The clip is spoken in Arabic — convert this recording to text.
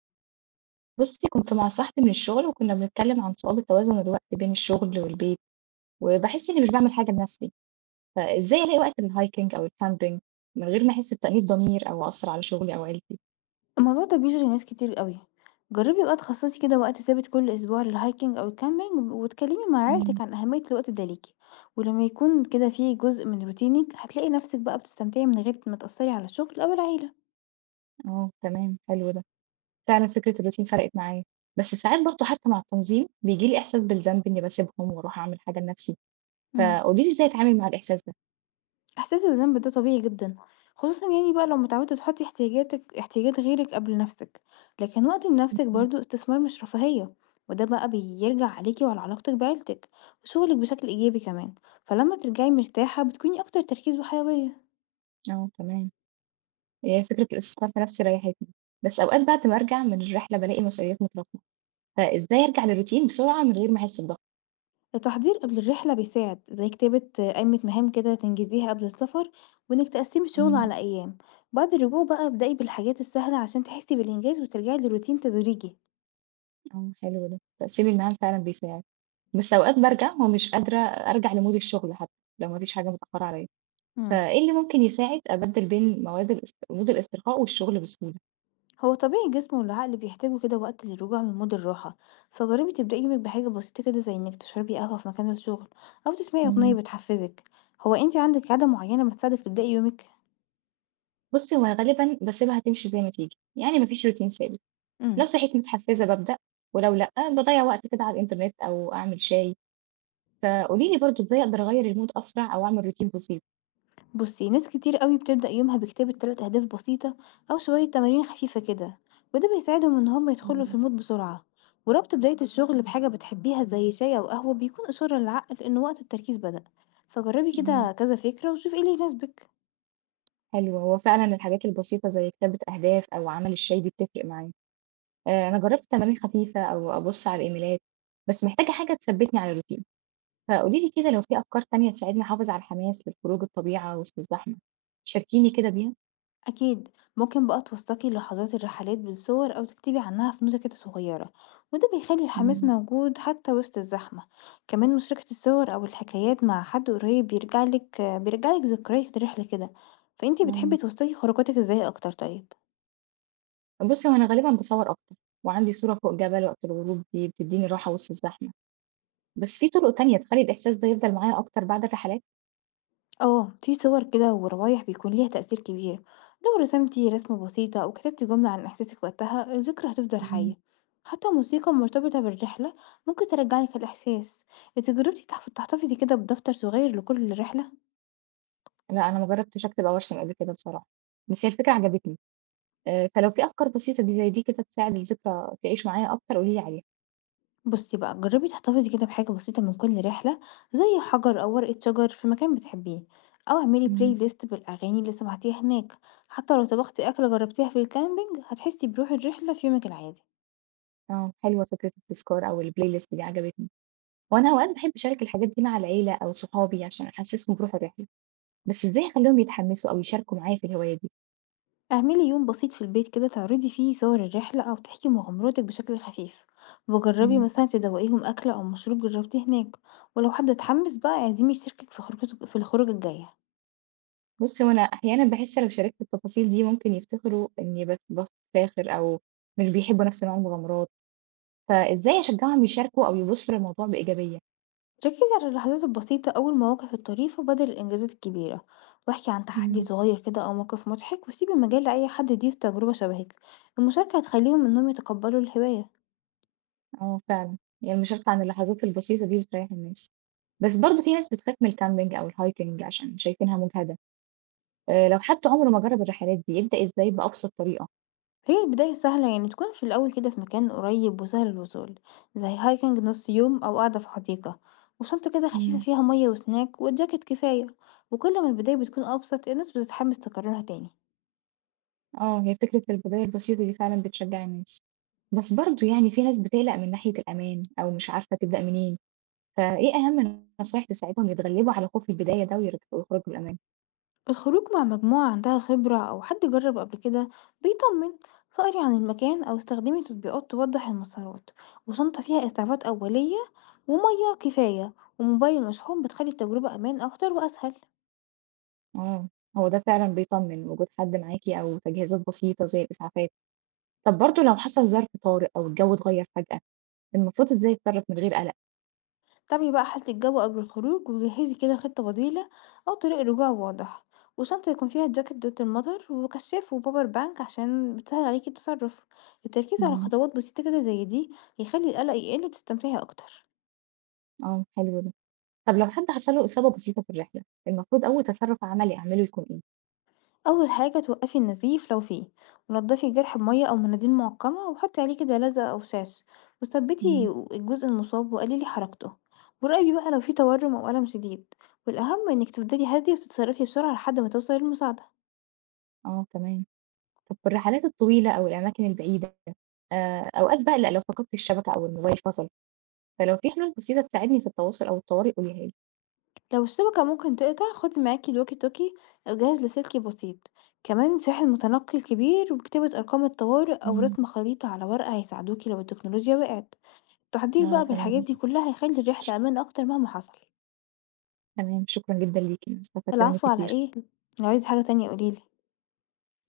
بُصّي، كنت مع صاحبي من الشغل وكنا بنتكلم عن صعوبة توازن الوقت بين الشغل والبيت، وباحس إني مش باعمل حاجة لنفسي، فإزاي ألاقي وقت للhiking أو الcamping من غير ما أحس بتأنيب ضمير أو أأثر على شغلي أو عيلتي؟ الموضوع ده بيشغل ناس كتير أوي، جربي بقى تخصصي كده وقت ثابت كل أسبوع للhiking أو الcamping واتكلمي مع إمم. عيلتك عن أهمية الوقت ده ليكِ، ولما يكون كده في جزء من روتينك هتلاقي نفسك بقى بتستمتعي من غير ما تأثري على الشغل أو العيلة، آه، تمام حلو ده، فعلًا فكرة الروتين فرقت معايا، بس ساعات برضه حتى مع التنظيم بييجي لي إحساس بالذنب إني باسيبهم وأروح أعمل حاجة لنفسي، امم فقولي لي إزاي أتعامل مع الإحساس ده؟ إحساس الذنب ده طبيعي جدا، خصوصا يعني بقى لو متعودة تحطي احتياجاتك احتياجات غيرك قبل نفسك، لكن وقت لنفسك اهم. برضه استثمار مش رفاهية، وده بقى بيرجع عليكي وعلى علاقتك بعيلتك وشغلك بشكل إيجابي كمان، فلما ترجعي مرتاحة بتكوني أكتر تركيز وحيوية. آه، تمام، هي فكرة الاستثمار في نفسي ريحتني، بس أوقات بعد ما أرجع من الرحلة بالاقي مسؤوليات متراكمة. فإزاي أرجع للroutine بسرعة من غير ما أحس بضغط؟ التحضير قبل الرحلة بيساعد، زي كتابة قائمة مهام كده تنجزيها قبل السفر وإنك تقسمي الشغل إمم. على أيام. بعد الرجوع بقى ابدأي بالحاجات السهلة عشان تحسي بالإنجاز وترجعي للروتين تدريجي. آه، حلو ده، تقسيم المهام فعلًا بيساعد، بس أوقات بارجع ومش قادرة أرجع لمود الشغل حتى لو ما فيش حاجة متأخرة عليَّ، مم. فإيه اللي ممكن يساعد أبدِّل بين مواد الاس مود الاسترخاء والشغل بسهولة؟ هو طبيعي الجسم والعقل بيحتاجوا كده وقت للرجوع من مود الراحة، فجربي تبدأي يومك بحاجة بسيطة كده زي إنك تشربي قهوة في مكان الشغل أو تسمعي أغنية إمم. بتحفزك. هو انتي عندك عادة معينة بتساعدك تبدأي يومك؟ بُصي هو غالبًا باسيبها تمشي زي ما تيجي، يعني ما فيش routine ثابت، لو مم. صحيت متحفزة بابدأ، ولو لأ باضيَّع وقت كده على الإنترنت أو أعمل شاي، فقولي لي برضه إزاي أقدر أغير الmood أسرع أو أعمل routine بسيط؟ بصي، ناس كتير قوي بتبدأ يومها بكتابة تلات أهداف بسيطة أو شوية تمارين خفيفة كده، وده بيساعدهم إن هم يدخلوا إمم. في المود بسرعة. وربط بداية الشغل بحاجة بتحبيها زي شاي أو قهوة بيكون إشارة للعقل إن وقت التركيز بدأ، فجربي آه. كده كذا فكرة وشوفي ايه اللي يناسبك. حلو، هو فعلًا الحاجات البسيطة زي كتابة أهداف أو عمل الشاي دي بتفرق معايا، أنا جرّبت تمارين خفيفة أو أبُص على الإيميلات، بس محتاجة حاجة تثبّتني على الroutine، فقولي لي كده لو في أفكار تانية تساعدني أحافظ على الحماس للخروج الطبيعة وسط الزحمة، شاركيني كده بيها. أكيد ممكن بقى توثقي لحظات الرحلات بالصور أو تكتبي عنها في نوتة كده صغيرة، وده بيخلي الحماس إمم. موجود حتى وسط الزحمة. كمان مشاركة الصور أو الحكايات مع حد قريب بيرجعلك ذكريات الرحلة كده. فأنتي إمم. بتحبي توثقي خروجاتك ازاي أكتر طيب؟ بُصّي هو أنا غالبًا باصوَّر أكتر، وعندي صورة فوق جبل وقت الغروب دي بتدّيني راحة وسط الزحمة، بس في طرق تانية تخلّي الإحساس ده يفضل معايا أكتر بعد الرحلات؟ اه، في صور كده وروايح بيكون ليها تأثير كبير. لو رسمتي رسمة بسيطة أو كتبتي جملة عن إحساسك وقتها، الذكرى هتفضل إمم. حية. حتى موسيقى مرتبطة بالرحلة ممكن ترجعلك الإحساس. انت جربتي تحتفظي كده بدفتر صغير لكل رحلة؟ لأ، أنا ما جرّبتش أكتب أو أرسم قبل كده بصراحة، بس هي الفكرة عجبتني. فلو في أفكار بسيطة دي زي دي كده تساعد الذكرى تعيش معايا أكتر قولي لي عليها. بصي بقى، جربي تحتفظي كده بحاجة بسيطة من كل رحلة زي حجر أو ورقة شجر في مكان بتحبيه، أو اعملي بلاي إمم. ليست بالأغاني اللي سمعتيها هناك. حتى لو طبختي أكلة جربتيها في الكامبينج هتحسي بروح الرحلة في يومك العادي. آه، حلوة فكرة التذكار أو الplaylist دي عجبتني، وأنا أوقات باحب أشارك الحاجات دي مع العيلة أو صحابي عشان أحسسهم بروح الرحلة، بس إزاي أخليهم يتحمسوا أو يشاركوا معايا في الهواية دي؟ اعملي يوم بسيط في البيت كده تعرضي فيه صور الرحلة أو تحكي مغامراتك بشكل خفيف، وجربي إمم. مثلا تدوقيهم أكل أو مشروب جربتيه هناك. ولو حد اتحمس بقى اعزمي يشاركك في خروجتك في الخروجة الجاية. بُصّي، هو أنا أحيانًا باحس لو شاركت التفاصيل دي ممكن يفتكروا إني بافتخر أو مش بيحبوا نفس نوع المغامرات، فإزاي أشجعهم يشاركوا أو يبصوا للموضوع بإيجابية؟ ركزي على اللحظات البسيطة أو المواقف الطريفة بدل الإنجازات الكبيرة، واحكي عن تحدي إمم. صغير كده أو موقف مضحك، وسيبي مجال لأي حد يضيف تجربة شبهك. المشاركة هتخليهم إنهم يتقبلوا الهواية. آه فعلًا، هي المشاركة عن اللحظات البسيطة دي بتريّح الناس. بس برضه في ناس بتخاف من الcamping أو الhiking عشان شايفينها مجهدة، لو حد عمره ما جرّب الرحلات دي يبدأ إزاي بأبسط طريقة؟ هي البداية سهلة، يعني تكون في الأول كده في مكان قريب وسهل الوصول زي هايكنج نص يوم أو قاعدة في حديقة، وشنطة كده خفيفة إمم. فيها مية وسناك وجاكيت كفاية. وكل ما البداية بتكون أبسط الناس بتتحمس تكررها تاني. آه، هي فكرة البداية البسيطة دي فعلًا بتشجّع الناس، بس برضه يعني في ناس بتقلق من ناحية الأمان أو مش عارفة تبدأ منين، فإيه أهم نصايح تساعدهم يتغلبوا على خوف البداية ده ويخرجوا بأمان؟ الخروج مع مجموعة عندها خبرة أو حد جرب قبل كده بيطمن. فقري عن المكان أو استخدمي تطبيقات توضح المسارات، وشنطة فيها إسعافات أولية ومية كفاية وموبايل مشحون بتخلي التجربة أمان أكتر وأسهل. آه، هو ده فعلًا بيطمن وجود حد معاكِ أو تجهيزات بسيطة زي الإسعافات، طب برضه لو حصل ظرف طارئ أو الجو اتغيّر فجأة، المفروض إزاي أتصرّف من غير قلق؟ تابعي بقى حالة الجو قبل الخروج وجهزي كده خطة بديلة أو طريق رجوع واضح، وشنطة يكون فيها جاكيت ضد المطر وكشاف وباور بانك عشان بتسهل عليكي التصرف. التركيز على إمم. خطوات بسيطة كده زي دي يخلي القلق يقل وتستمتعي أكتر. آه، حلو ده. طب لو حد حصل له إصابة بسيطة في الرحلة، المفروض أول تصرُّف عملي أعمله يكون إيه؟ أول حاجة توقفي النزيف لو فيه، ونضفي الجرح بمية أو مناديل معقمة وحطي عليه كده لزق أو شاش، وثبتي إمم. الجزء المصاب وقللي حركته، وراقبي بقى لو فيه تورم أو ألم شديد. والأهم إنك تفضلي هادية وتتصرفي بسرعة لحد ما توصلي المساعدة. آه تمام. طب في الرحلات الطويلة أو الأماكن البعيدة أوقات باقلق لو فقدت الشبكة أو الموبايل فصل، فلو في حلول بسيطة تساعدني في التواصل أو الطوارئ قوليها لي. لو الشبكة ممكن تقطع خدي معاكي الوكي توكي أو جهاز لاسلكي بسيط، كمان شاحن متنقل كبير وكتابة أرقام الطوارئ أو إمم. رسم خريطة على ورقة هيساعدوكي لو التكنولوجيا وقعت. التحضير آه بقى بالحاجات دي تمام. كلها هيخلي الرحلة أمان أكتر مهما حصل. تمام، شكرًا جدًا ليكِ، أنا استفدت منِّك العفو على كتير. إيه؟ لو عايزة حاجة تانية قوليلي.